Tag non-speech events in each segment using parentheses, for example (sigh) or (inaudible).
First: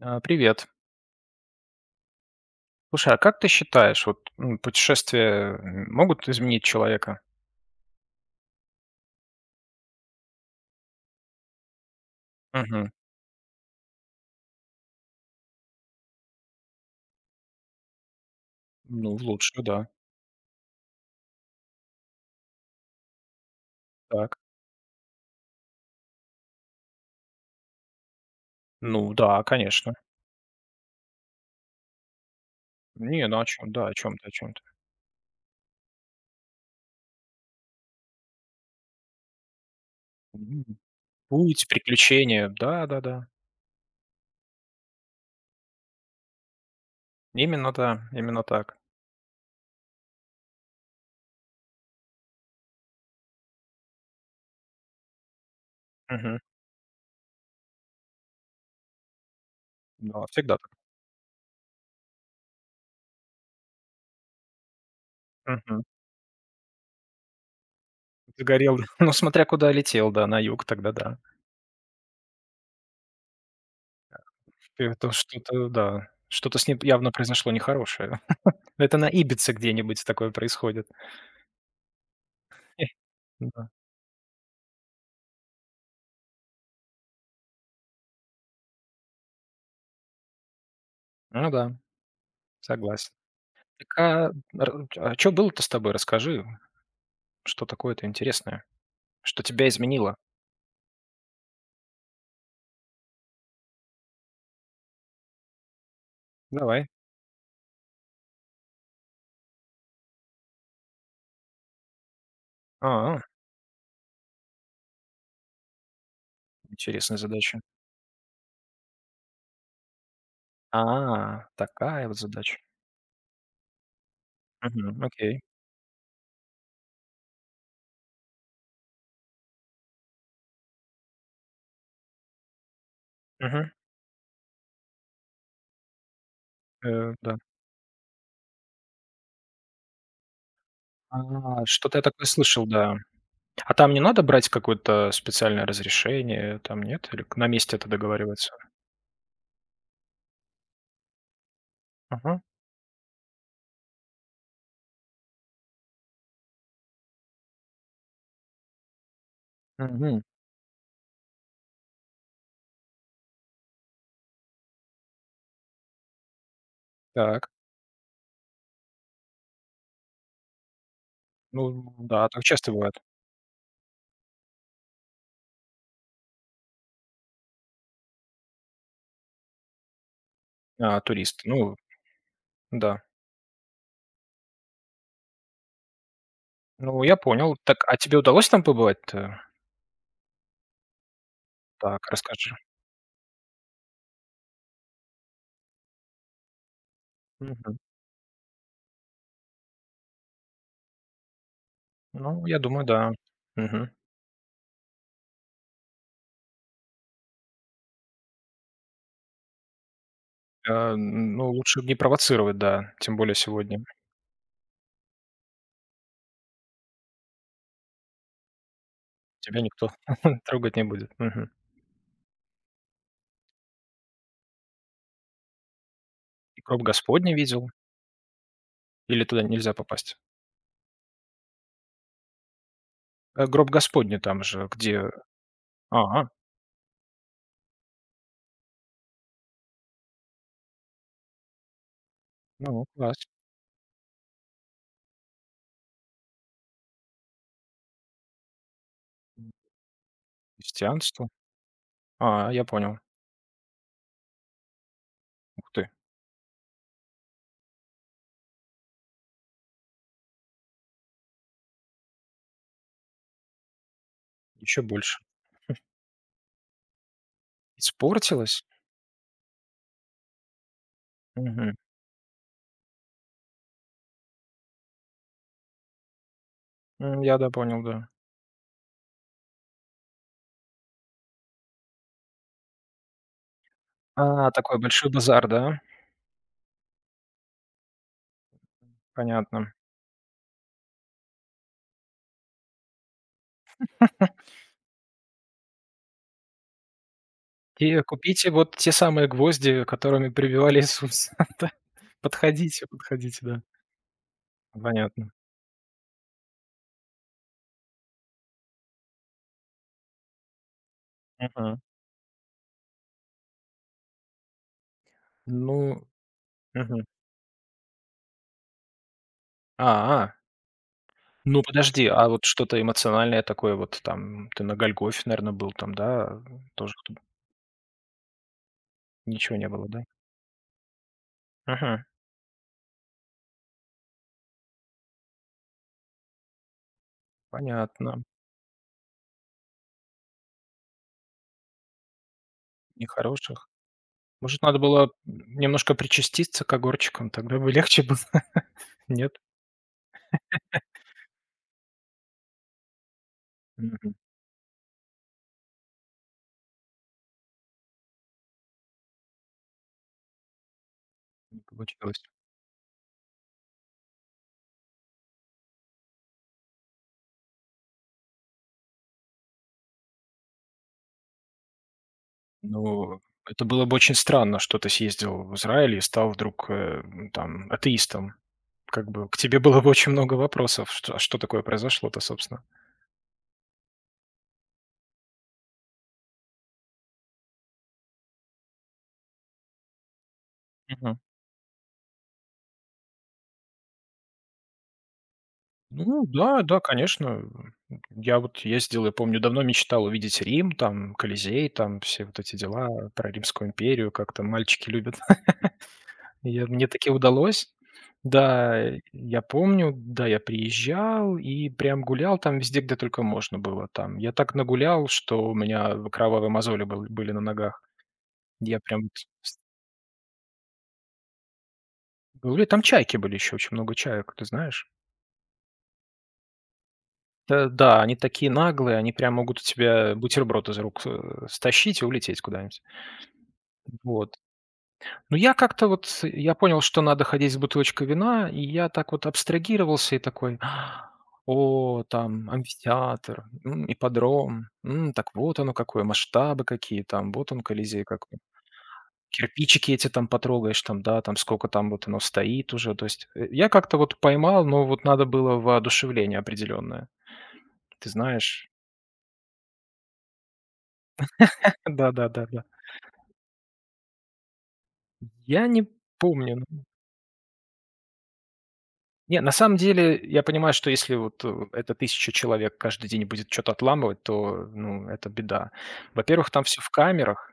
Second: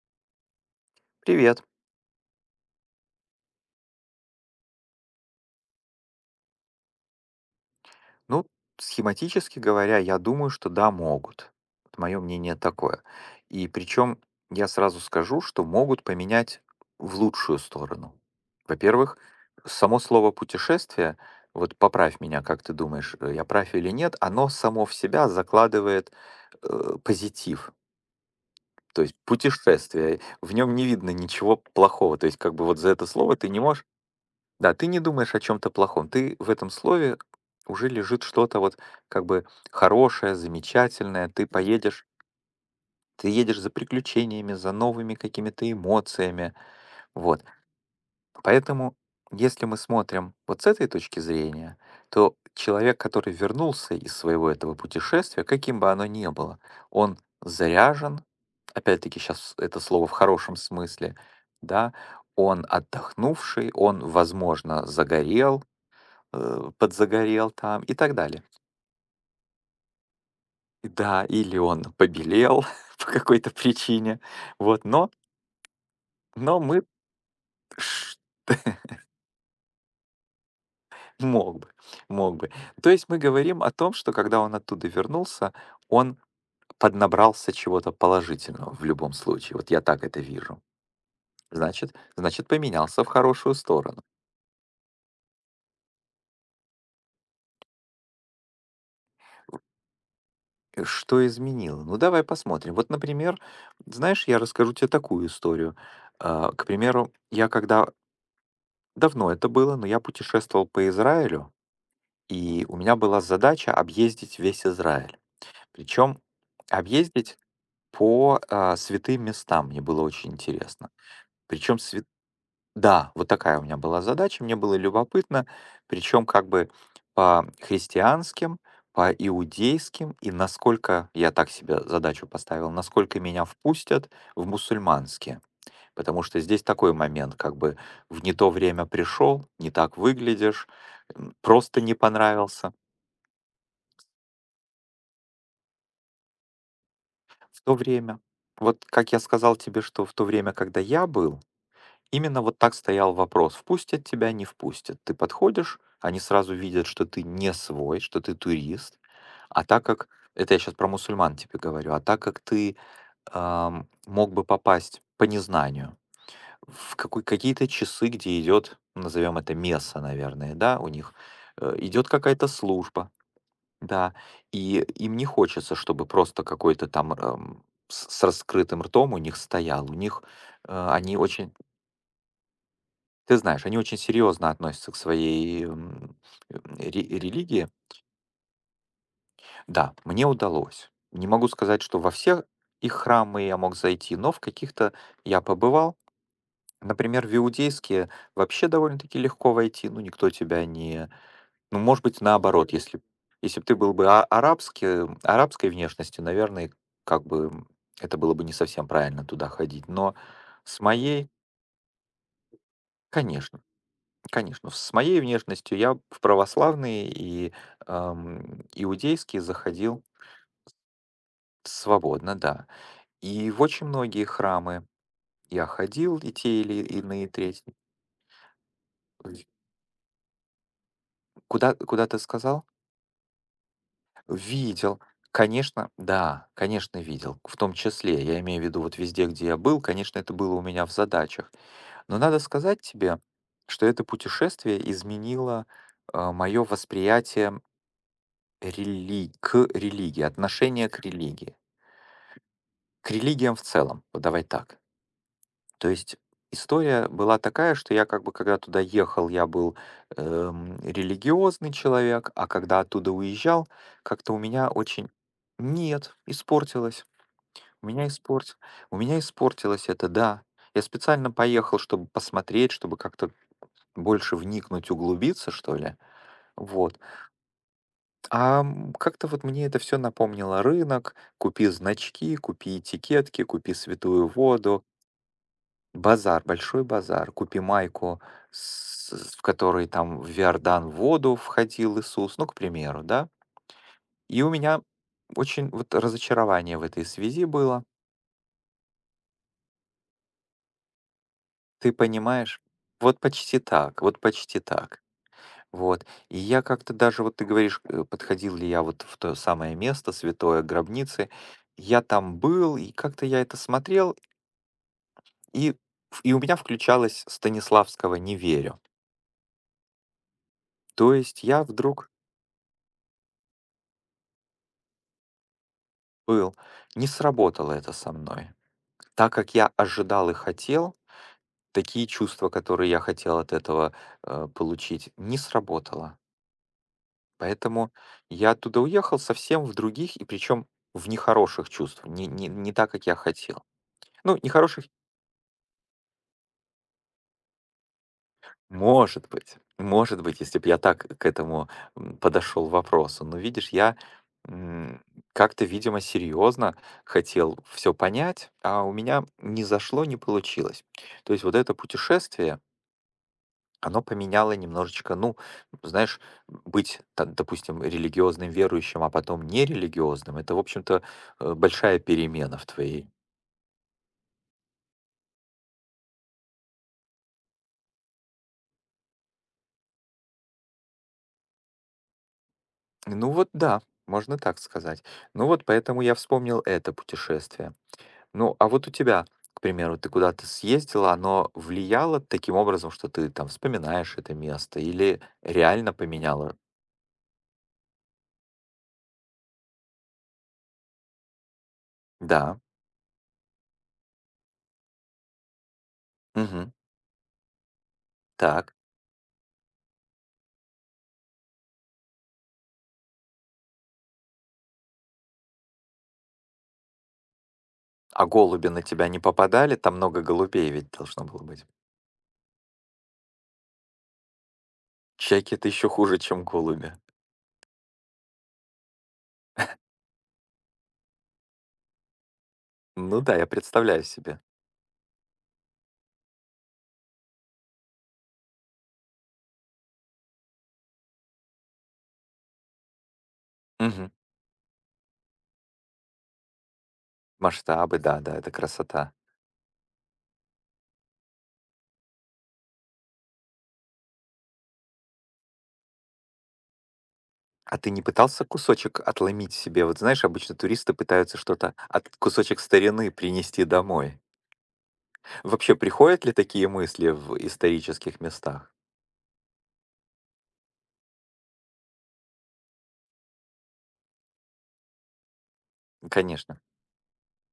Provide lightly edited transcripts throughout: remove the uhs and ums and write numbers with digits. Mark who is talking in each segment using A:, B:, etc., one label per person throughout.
A: А, привет.
B: Привет.
A: Слушай, а как ты считаешь, вот путешествия, могут изменить человека?
B: Ну, схематически говоря, я думаю, что да, могут. Мое мнение
A: Мгм.
B: такое. И причем я сразу скажу, что могут поменять в лучшую сторону. Во-первых,
A: Ну, в лучшую, да.
B: само слово путешествие, вот поправь меня, как ты думаешь, я прав или нет,
A: Так.
B: оно само в себя закладывает позитив. То
A: Ну,
B: есть
A: да, конечно.
B: путешествие, в нем не видно ничего плохого. То есть как бы вот за это
A: Не,
B: слово
A: ну о
B: ты не
A: чем,
B: можешь.
A: да, о чем-то, о чем-то.
B: Да, ты не думаешь о чем-то плохом. Ты в этом слове уже лежит что-то вот как бы хорошее,
A: М,
B: замечательное. Ты
A: Путь,
B: поедешь,
A: приключения, да, да,
B: ты
A: да.
B: едешь за приключениями, за новыми какими-то эмоциями. Вот.
A: Именно, да, именно так.
B: Поэтому, если мы смотрим вот с этой точки зрения, то человек, который вернулся из своего этого путешествия, каким бы оно ни
A: Мгм.
B: было, он заряжен, опять-таки сейчас это слово в
A: Да,
B: хорошем
A: всегда так.
B: смысле, да, он отдохнувший, он, возможно, загорел,
A: Мгм.
B: подзагорел там и так далее.
A: Загорел, (laughs) ну, смотря куда летел, да, на юг
B: И
A: тогда, да.
B: да, или он побелел (laughs) по какой-то причине, вот,
A: Это что-то, да, что-то
B: но
A: с ним
B: мы
A: явно произошло
B: ш-
A: нехорошее. (laughs) Это на Ибице где-нибудь такое происходит.
B: мог бы, мог бы. То
A: (laughs)
B: есть мы говорим
A: Да.
B: о том, что когда он оттуда вернулся, он поднабрался чего-то положительного в любом случае. Вот я так это вижу.
A: Ну да,
B: Значит, значит, поменялся в
A: согласен.
B: хорошую
A: Так,
B: сторону.
A: а р а было-то с тобой? Расскажи, что такое-то интересное, что тебя изменило?
B: Что изменило? Ну, давай посмотрим. Вот, например, знаешь, я расскажу тебе такую историю. К
A: Давай.
B: примеру, я когда давно это было, но я путешествовал по Израилю, и у меня
A: А,
B: была задача объездить весь Израиль. Причем
A: интересная
B: объездить
A: задача.
B: по святым местам мне было очень интересно.
A: А,
B: Причем
A: такая вот задача.
B: да, вот такая у меня была задача, мне было
A: Мгм, окей.
B: любопытно, причем как бы по христианским, по иудейским, и насколько я так себе задачу поставил, насколько меня
A: Мгм.
B: впустят в мусульманские. Потому что здесь такой момент,
A: Да.
B: как бы в не то время пришел, не так выглядишь,
A: А,
B: просто не
A: что-то я такое слышал,
B: понравился.
A: да. А там не надо брать какое-то специальное разрешение, там нет? Или к на
B: В то
A: месте это
B: время,
A: договаривается?
B: вот как я сказал тебе, что в то время, когда я был,
A: Ага.
B: именно вот так стоял вопрос, впустят тебя, не впустят. Ты подходишь, они сразу видят, что ты не свой, что ты турист. А так как,
A: Мгм.
B: это я сейчас про мусульман тебе говорю, а так как ты мог бы попасть по незнанию, в какой
A: Так.
B: какие-то часы, где идет, назовем это месса, наверное, да, у них
A: Ну
B: идет
A: да, так
B: какая-то
A: часто бывает.
B: служба, да, и им не хочется, чтобы просто какой-то там с раскрытым ртом у них стоял, у них э,
A: А,
B: они
A: турист.
B: очень,
A: Ну да.
B: ты знаешь, они очень серьезно относятся к своей э,
A: Ну, я понял.
B: религии.
A: Так, а тебе удалось там побывать-то?
B: Да, мне удалось. Не могу сказать, что
A: Так,
B: во все
A: расскажи.
B: их храмы я мог зайти, но в каких-то я побывал. Например, в
A: Мгм.
B: иудейские вообще довольно-таки легко войти, ну, никто тебя не... Ну, может быть,
A: Ну, я
B: наоборот,
A: думаю,
B: если
A: да.
B: если бы ты
A: Мгм.
B: был бы а арабски арабской внешности, наверное, как бы, это было бы не совсем правильно туда ходить. Но с
A: А,
B: моей
A: ну, лучше не провоцировать, да, тем более
B: конечно,
A: сегодня.
B: конечно, с моей внешностью я в православные и, иудейские
A: Тебя никто
B: заходил
A: (laughs) трогать не будет. Мгм.
B: свободно, да. И в очень многие храмы я ходил, и те
A: И гроб
B: или иные
A: Господний видел?
B: третьи.
A: Или туда нельзя попасть?
B: Куда ты сказал?
A: Гроб Господний там же,
B: Видел.
A: где…
B: Конечно,
A: А,
B: да, конечно, видел. В том числе, я имею в виду вот везде, где я был, конечно, это было у меня в задачах. Но надо сказать
A: ну,
B: тебе,
A: класс.
B: что это путешествие изменило мое восприятие
A: М,
B: к религии, отношение к
A: Христианство.
B: религии,
A: А, я понял.
B: к религиям в целом. Вот давай так.
A: Ух
B: То
A: ты,
B: есть история была такая, что я как бы, когда туда ехал, я был религиозный человек, а когда оттуда уезжал, как-то у меня
A: еще
B: очень...
A: больше.
B: Нет, испортилось. У меня испорти
A: Испортилось?
B: у меня испортилось это, да. Я специально
A: Мгм.
B: поехал, чтобы посмотреть, чтобы как-то больше вникнуть, углубиться, что ли. Вот.
A: Я, да, понял, да.
B: Как-то вот мне это все напомнило рынок, купи значки, купи этикетки, купи святую
A: А, такой
B: воду,
A: большой базар, да?
B: базар, большой базар, купи майку, в
A: Понятно.
B: которой там в Иордан воду входил Иисус, ну, к примеру, да. И у меня очень вот разочарование в этой связи было.
A: И купите вот те самые гвозди, которыми прибивали Иисуса, (laughs) да.
B: Ты понимаешь?
A: Подходите,
B: Вот
A: подходите,
B: почти
A: да.
B: так, вот почти так.
A: Понятно.
B: Вот. И я как-то даже, вот ты говоришь, подходил ли я вот в то самое место, святое гробницы.
A: Мгм.
B: Я там был, и как-то я это смотрел, и,
A: Ну,
B: и у меня
A: мгм.
B: включалось Станиславского «Не верю».
A: А. А.
B: То есть
A: Ну,
B: я
A: подожди,
B: вдруг
A: а вот что-то эмоциональное такое вот там, ты на "Голгофе", наверное, был там, да?
B: был.
A: Тоже
B: Не
A: кто
B: сработало это со мной. Так как
A: ничего не
B: я
A: было, да?
B: ожидал и хотел,
A: Мгм.
B: такие чувства, которые я хотел от этого получить, не сработало. Поэтому
A: Понятно.
B: я оттуда уехал совсем в других, и причем в нехороших чувствах, не так, как я хотел.
A: Нехороших.
B: Ну,
A: Может, надо
B: нехороших,
A: было немножко причаститься к огурчикам, тогда бы легче было, (laughs) нет?
B: может быть, если бы я так к этому подошел вопросу. Но видишь, я
A: Мгм.
B: м, как-то, видимо, серьезно хотел все понять, а у меня не зашло, не получилось. То есть вот
A: Не
B: это
A: получилось.
B: путешествие, оно поменяло немножечко, ну, знаешь, быть, там, допустим, религиозным верующим, а потом нерелигиозным, это, в общем-то, большая перемена в твоей.
A: Ну, это было бы очень странно, что ты съездил в Израиль и стал вдруг, там, атеистом. Как бы к тебе было бы очень много вопросов, что а что такое произошло-то, собственно?
B: Ну вот да, можно так сказать. Ну вот поэтому я вспомнил это путешествие. Ну, а вот у тебя, к примеру, ты куда-то съездила, оно влияло таким образом, что ты там вспоминаешь это место или реально
A: Ну
B: поменяло?
A: да, да, конечно. Я вот ездил, я помню, давно мечтал увидеть Рим, там Колизей, там все вот эти
B: Да.
A: дела про Римскую империю, как там мальчики любят. (laughs) И я
B: Мгм.
A: мне таки удалось.
B: Так.
A: Да, я помню, да, я приезжал и прям гулял там везде, где только можно было там. Я так нагулял, что у меня кровавые мозоли были на ногах.
B: А голуби
A: Я
B: на
A: прям
B: тебя
A: вот
B: не
A: с
B: попадали? Там много голубей ведь должно было быть.
A: гуля там чайки были еще, очень много чаек, ты знаешь?
B: Чайки- это еще хуже, чем голуби.
A: Да, они такие наглые, они прям могут у тебя бутерброд из рук, стащить и улететь куда-нибудь.
B: Ну да, я представляю
A: Вот.
B: себе.
A: Но я как-то вот, с я понял, что надо ходить с бутылочкой вина, и я так вот абстрагировался и такой: «А, о, там амфитеатр,
B: Мгм.
A: ипподром, так вот оно какое, масштабы какие там, вот он
B: Масштабы,
A: Колизей
B: да-да,
A: какой.
B: это красота.
A: Кирпичики эти там потрогаешь, там, да, там сколько там вот оно стоит уже». То есть, я как-то вот поймал, но вот надо было воодушевление определенное.
B: А ты не
A: Ты
B: пытался
A: знаешь?
B: кусочек отломить себе? Вот знаешь, обычно туристы пытаются что-то
A: (laughs)
B: от кусочек
A: Да-да-да-да.
B: старины принести домой.
A: Я
B: Вообще,
A: не
B: приходят ли
A: помню.
B: такие
A: Ну,
B: мысли в исторических местах?
A: Не, на самом деле, я понимаю, что если вот, эта тысяча человек каждый день будет что то отламывать, то, ну, это беда. Во-первых,
B: Конечно.
A: там все в камерах,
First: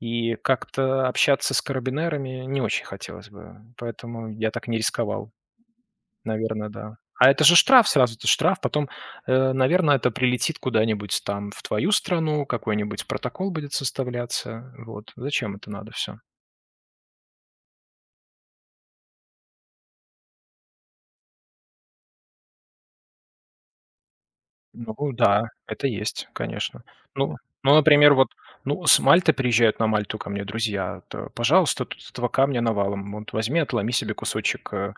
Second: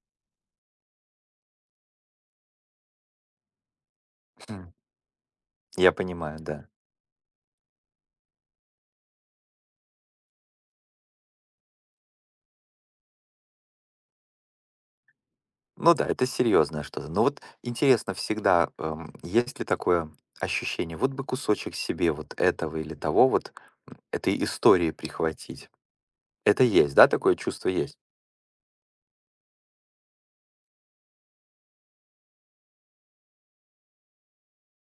A: и как-то общаться с карабинерами не очень хотелось бы, поэтому я
B: Хм.
A: так не рисковал.
B: Я понимаю, да.
A: Наверное, да. А это же штраф сразу, это штраф. Потом, наверное, это прилетит куда-нибудь там в твою страну, какой-нибудь протокол будет составляться. Вот. Зачем это надо
B: Ну да,
A: все?
B: это серьезное что-то. Но вот интересно всегда, есть ли такое ощущение: вот бы кусочек себе вот этого или того вот, этой истории
A: Ну да,
B: прихватить.
A: это есть,
B: Это
A: конечно.
B: есть, да, такое
A: Ну
B: чувство
A: ну,
B: есть?
A: например, вот, ну, с Мальты приезжают на Мальту ко мне друзья, то, пожалуйста, тут этого камня навалом. Вот возьми, отломи себе кусочек,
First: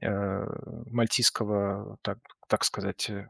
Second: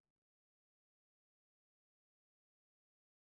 A: э, мальтийского, так сказать,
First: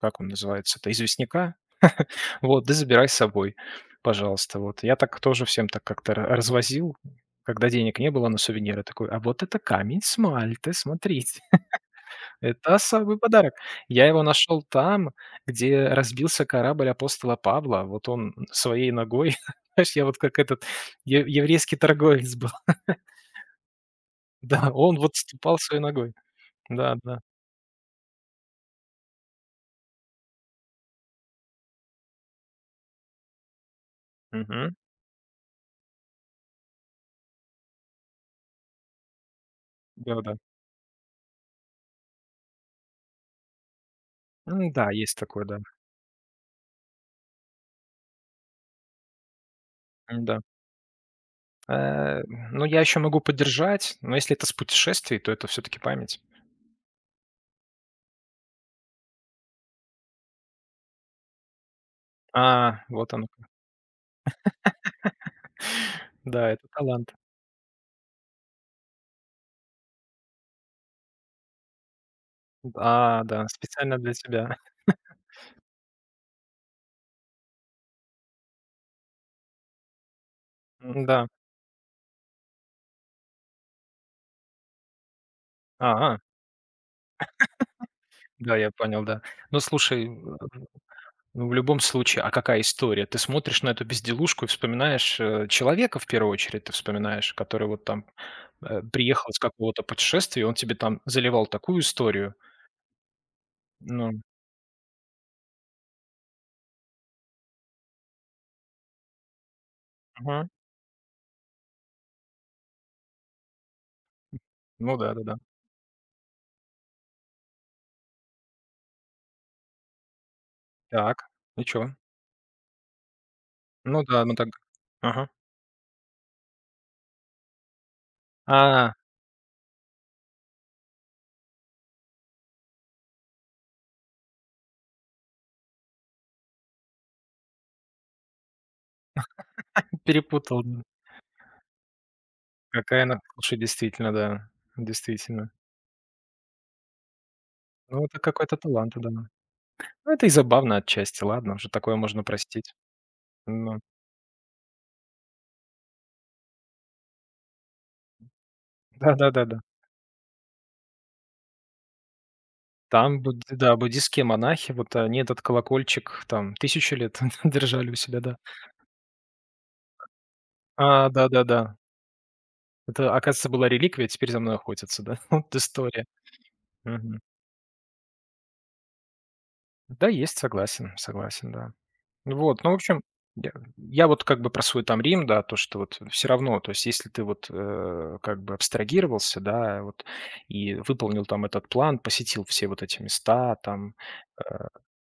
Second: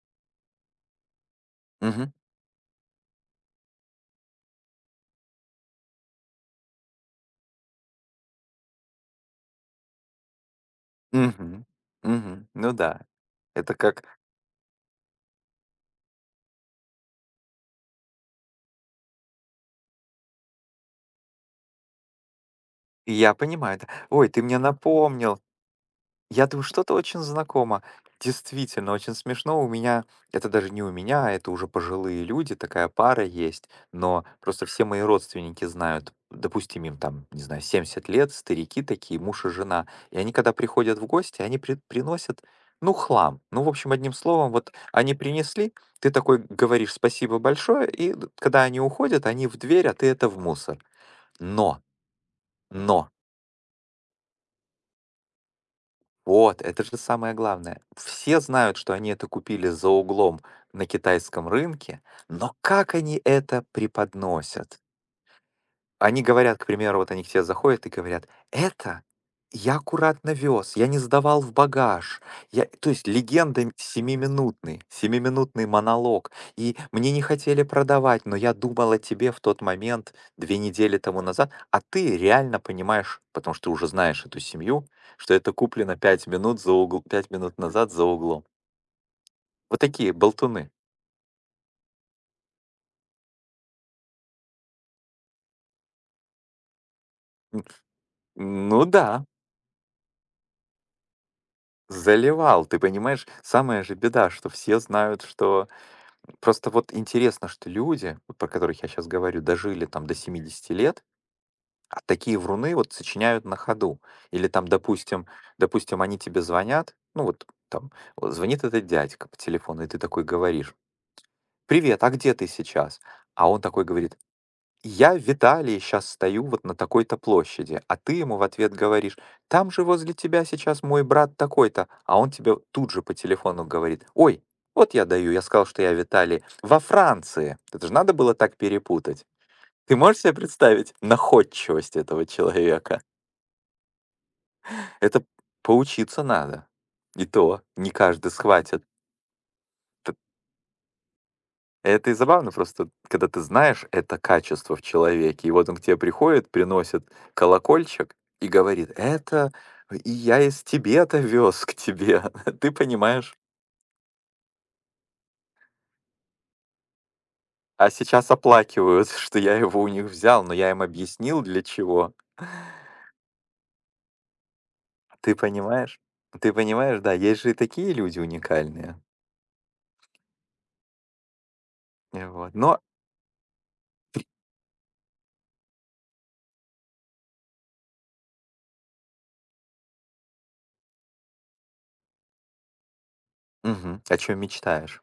A: как он называется это известняка,
B: Мгм.
A: вот, да забирай с собой, пожалуйста. Вот я так тоже всем так как-то ра развозил, когда денег не было на сувениры, такой: "А вот это камень с Мальты, смотрите".
B: Мгм. Мгм. Ну
A: Это
B: да.
A: особый подарок.
B: Это как
A: Я его нашел там, где разбился корабль апостола Павла. Вот он своей ногой, (laughs) знаешь, я вот как этот е еврейский торговец был. (laughs)
B: я понимаю, да. Ой, ты мне
A: Да, он вот
B: напомнил.
A: ступал своей ногой.
B: Я думаю, что-то
A: Да, да.
B: очень знакомо. Действительно, очень смешно. У меня, это даже не у меня, это уже пожилые люди, такая пара есть, но просто
A: Мгм.
B: все мои родственники знают, допустим, им там, не знаю, 70 лет, старики такие, муж и жена. И они,
A: Да-да.
B: когда приходят в гости, они приносят, ну, хлам. Ну, в общем, одним словом, вот
A: Да,
B: они
A: есть такое, да.
B: принесли, ты такой говоришь спасибо большое, и когда они уходят, они в дверь, а ты это в
A: М-да.
B: мусор. Но,
A: Э, ну, я еще
B: но,
A: могу поддержать, но если это с путешествий, то это все-таки память.
B: вот, это же самое главное. Все знают, что они это купили за углом на китайском рынке, но
A: А,
B: как
A: вот
B: они
A: оно.
B: это преподносят?
A: (laughs)
B: Они
A: Да,
B: говорят, к
A: это
B: примеру, вот
A: талант.
B: они к тебе заходят и говорят: «Это я аккуратно вез, я не сдавал в багаж». Я то есть
A: А, да,
B: легенда
A: специально для тебя.
B: семиминутный, семиминутный монолог. И мне не хотели продавать, но я думал о тебе в тот момент 2 недели
A: (laughs)
B: тому
A: Да.
B: назад, а ты реально понимаешь, потому что ты уже знаешь эту семью, что это куплено
A: А,
B: 5 минут назад за углом.
A: да, я понял, да. Ну,
B: Вот
A: слушай,
B: такие болтуны.
A: ну, в любом случае, а какая история? Ты смотришь на эту безделушку и вспоминаешь, человека в первую очередь ты вспоминаешь,
B: М,
A: который вот там,
B: ну да,
A: приехал с какого-то путешествия, и он тебе там заливал такую историю.
B: заливал, ты понимаешь? Самая же
A: Ну,
B: беда, что все знают, что... Просто вот интересно, что люди, вот про которых я сейчас говорю, дожили там до
A: мгм.
B: 70 лет, а такие вруны вот сочиняют на ходу. Или там,
A: Ну да,
B: допустим,
A: да-да.
B: допустим, они тебе звонят, ну вот там вот звонит этот дядька по телефону, и ты такой говоришь:
A: Так, и чё?
B: «Привет, а где ты сейчас?» А он такой
A: Ну
B: говорит,
A: да, ну так…
B: я
A: Ага.
B: Виталий сейчас стою вот на такой-то площади, а ты ему в ответ
A: А,
B: говоришь, там же возле тебя сейчас мой брат такой-то, а он тебе тут же по телефону говорит, ой, вот я даю, я сказал, что я Виталий во Франции. Это же надо было так перепутать. Ты можешь себе
A: перепутал,
B: представить находчивость этого человека?
A: Какая она… Слушай, действительно, да.
B: Это
A: Действительно.
B: поучиться надо. И то не
A: Ну, это
B: каждый
A: какой-то
B: схватит
A: талант, да. Ну,
B: т-
A: это и забавно отчасти, ладно, уже такое
B: это и
A: можно
B: забавно
A: простить.
B: просто, когда ты
A: Ну
B: знаешь это качество в человеке, и вот он к тебе приходит, приносит колокольчик и говорит: «Это
A: да-да-да-да.
B: и я из Тибета вез к тебе». (laughs) Ты
A: Там
B: понимаешь?
A: буд да, буддистские монахи, вот они этот колокольчик там тысячу лет (laughs)
B: А
A: держали у себя,
B: сейчас
A: да.
B: оплакивают, (laughs) что я его у них взял, но я им
A: А,
B: объяснил,
A: да-да-да.
B: для чего. (laughs)
A: Это, оказывается, была реликвия, а теперь за мной охотятся, да. (laughs)
B: Ты
A: Вот
B: понимаешь?
A: история.
B: Ты понимаешь, да,
A: Мгм.
B: есть же и такие люди уникальные.
A: Да, есть, согласен, согласен, да.
B: Вот.
A: Вот, ну, в
B: Но.
A: общем, я я вот как бы про свой там Рим, да, то, что вот все равно, то есть если ты вот, как бы абстрагировался, да, вот и выполнил там этот план, посетил все вот эти места там,
B: Мгм. О чем
A: э
B: мечтаешь?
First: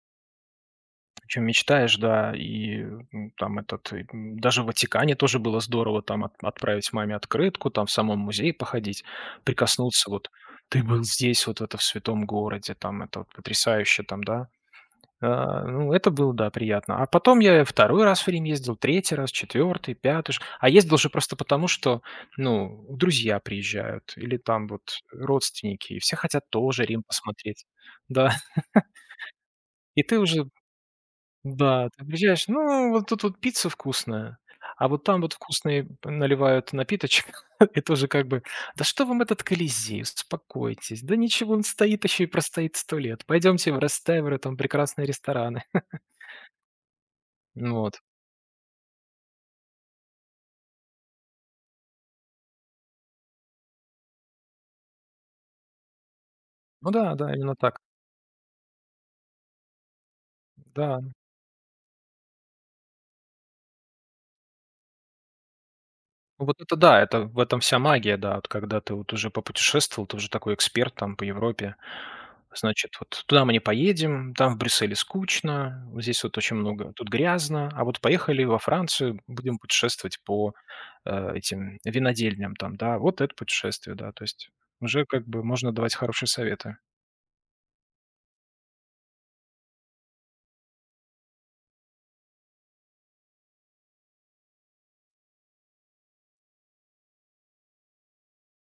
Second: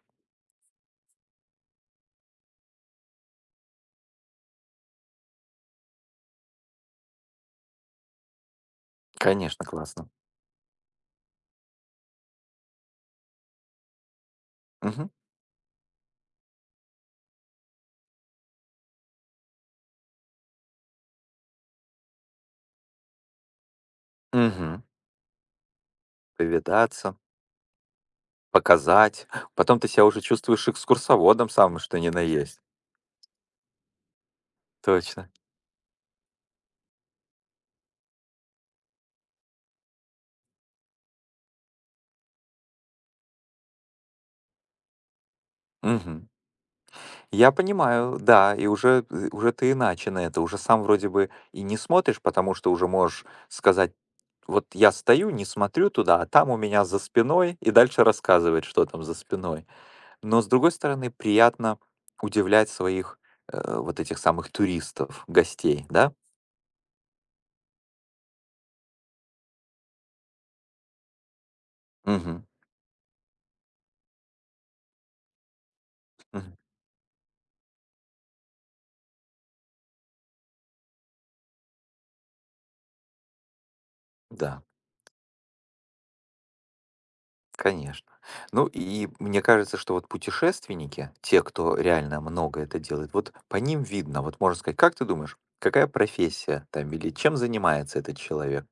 A: причем мечтаешь, да, и, там этот, и, даже в Ватикане тоже было здорово там от отправить маме открытку, там в самом музее походить,
B: Конечно, классно.
A: прикоснуться вот: "Ты был здесь, вот это в святом городе". Там это вот потрясающе там, да.
B: Мгм.
A: А, ну, это было, да, приятно. А потом я второй раз в Рим ездил, третий раз, четвертый, пятый. Ж. А ездил же просто потому, что, ну, друзья приезжают или там
B: Мгм.
A: вот родственники, и все хотят тоже Рим
B: Повидаться.
A: посмотреть. Да, (laughs)
B: Показать. Потом ты
A: и
B: себя
A: ты
B: уже
A: уже
B: чувствуешь экскурсоводом самым
A: да,
B: что
A: ты
B: ни на
A: приезжаешь:
B: есть.
A: "Ну, вот тут вот пицца вкусная, а вот там
B: Точно.
A: вот вкусные наливают напиточек". (laughs) И тоже как бы: "Да что вам этот Колизей, успокойтесь, да ничего, он стоит еще и простоит 100 лет. Пойдемте в Рестевро, там прекрасные рестораны". (laughs)
B: Мгм. Я
A: Вот.
B: понимаю, да, и уже, уже ты иначе на это, уже сам вроде бы и не смотришь, потому что уже можешь сказать: «Вот я стою, не смотрю туда, а там у меня
A: Ну
B: за
A: да, да, именно
B: спиной», и
A: так.
B: дальше рассказывать, что там за спиной. Но, с другой стороны,
A: Да.
B: приятно удивлять своих, вот этих самых туристов, гостей, да?
A: Вот это да, это в этом вся магия, да. Вот когда ты вот уже попутешествовал, ты уже такой эксперт там по Европе.
B: Мгм.
A: Значит, вот туда мы не поедем, там в Брюсселе скучно, вот здесь вот
B: Мгм.
A: очень много, тут грязно, а вот поехали во Францию, будем путешествовать по этим винодельням там, да, вот это путешествие, да, то есть
B: Да.
A: уже как бы можно давать хорошие советы.
B: Конечно. Ну и мне кажется, что вот путешественники, те, кто реально много это делает, вот по ним видно, вот можно сказать, как ты думаешь, какая профессия там или чем занимается этот человек?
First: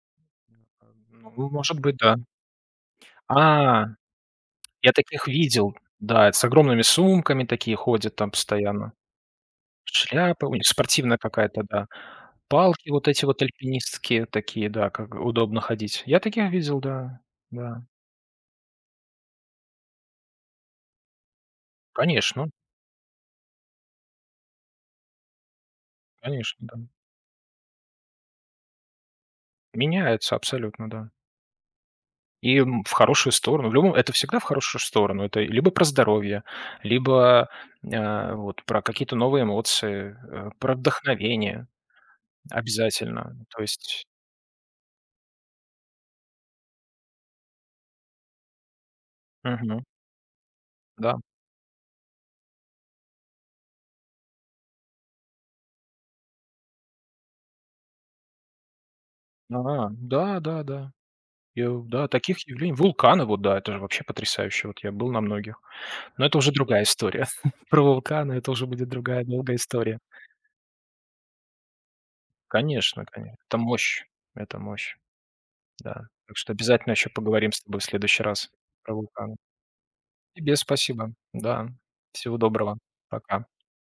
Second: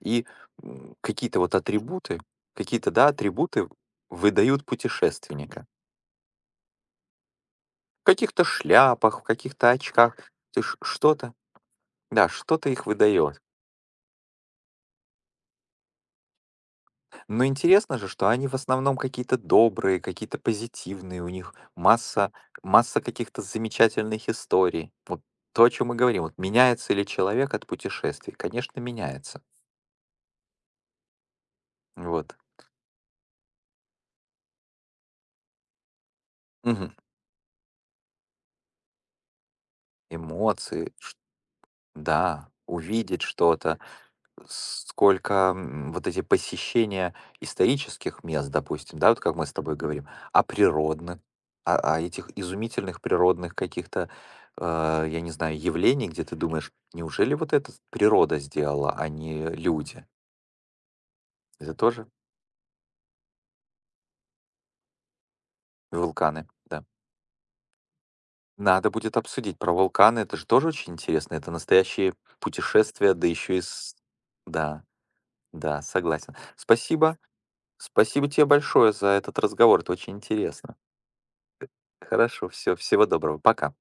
B: И какие-то
A: Ну,
B: вот
A: может быть, да.
B: атрибуты, какие-то, да, атрибуты
A: А,
B: выдают
A: я таких
B: путешественника.
A: видел, да, с огромными сумками такие
B: В
A: ходят там
B: каких-то
A: постоянно.
B: шляпах, в каких-то очках,
A: Шляпа, у
B: то
A: них
B: есть
A: спортивная
B: что-то,
A: какая-то, да.
B: да, что-то их
A: Палки вот эти
B: выдает.
A: вот альпинистские такие, да, как удобно ходить. Я таких видел, да,
B: Но
A: да.
B: интересно же, что они в основном какие-то добрые, какие-то позитивные, у них масса,
A: Конечно,
B: масса каких-то замечательных историй. Вот то, о чем мы говорим, вот
A: конечно, да.
B: меняется ли человек от путешествий? Конечно, меняется.
A: Меняется абсолютно, да.
B: Вот.
A: И, в хорошую сторону. В любом это всегда в хорошую сторону. Это либо про здоровье,
B: Мгм.
A: либо, а, вот про какие-то новые эмоции, про
B: Эмоции,
A: вдохновение
B: да, увидеть
A: обязательно. То
B: что-то,
A: есть…
B: сколько, вот эти посещения исторических мест, допустим, да, вот как мы с тобой
A: Мгм.
B: говорим, а
A: Да.
B: природных, этих изумительных природных каких-то, я не знаю, явлений, где ты думаешь, неужели вот это природа сделала, а не
A: А,
B: люди?
A: да-да-да. Я,
B: Это
A: да,
B: тоже
A: таких явлений… Вулканы вот, да, это же вообще потрясающе. Вот я был на многих. Но это
B: вулканы,
A: уже
B: да.
A: другая история. (laughs) Про вулканы это уже будет
B: Надо будет
A: другая долгая
B: обсудить про
A: история.
B: вулканы, это же тоже очень интересно, это настоящие
A: Конечно,
B: путешествия, да
A: конечно. Это
B: еще и с...
A: мощь, это
B: Да,
A: мощь,
B: да,
A: да.
B: согласен.
A: Так что обязательно еще
B: Спасибо,
A: поговорим с тобой в следующий
B: спасибо тебе
A: раз
B: большое
A: про
B: за
A: вулканы.
B: этот разговор, это очень
A: Тебе
B: интересно.
A: спасибо. Да. Всего
B: Хорошо, все,
A: доброго.
B: всего доброго.
A: Пока.
B: Пока.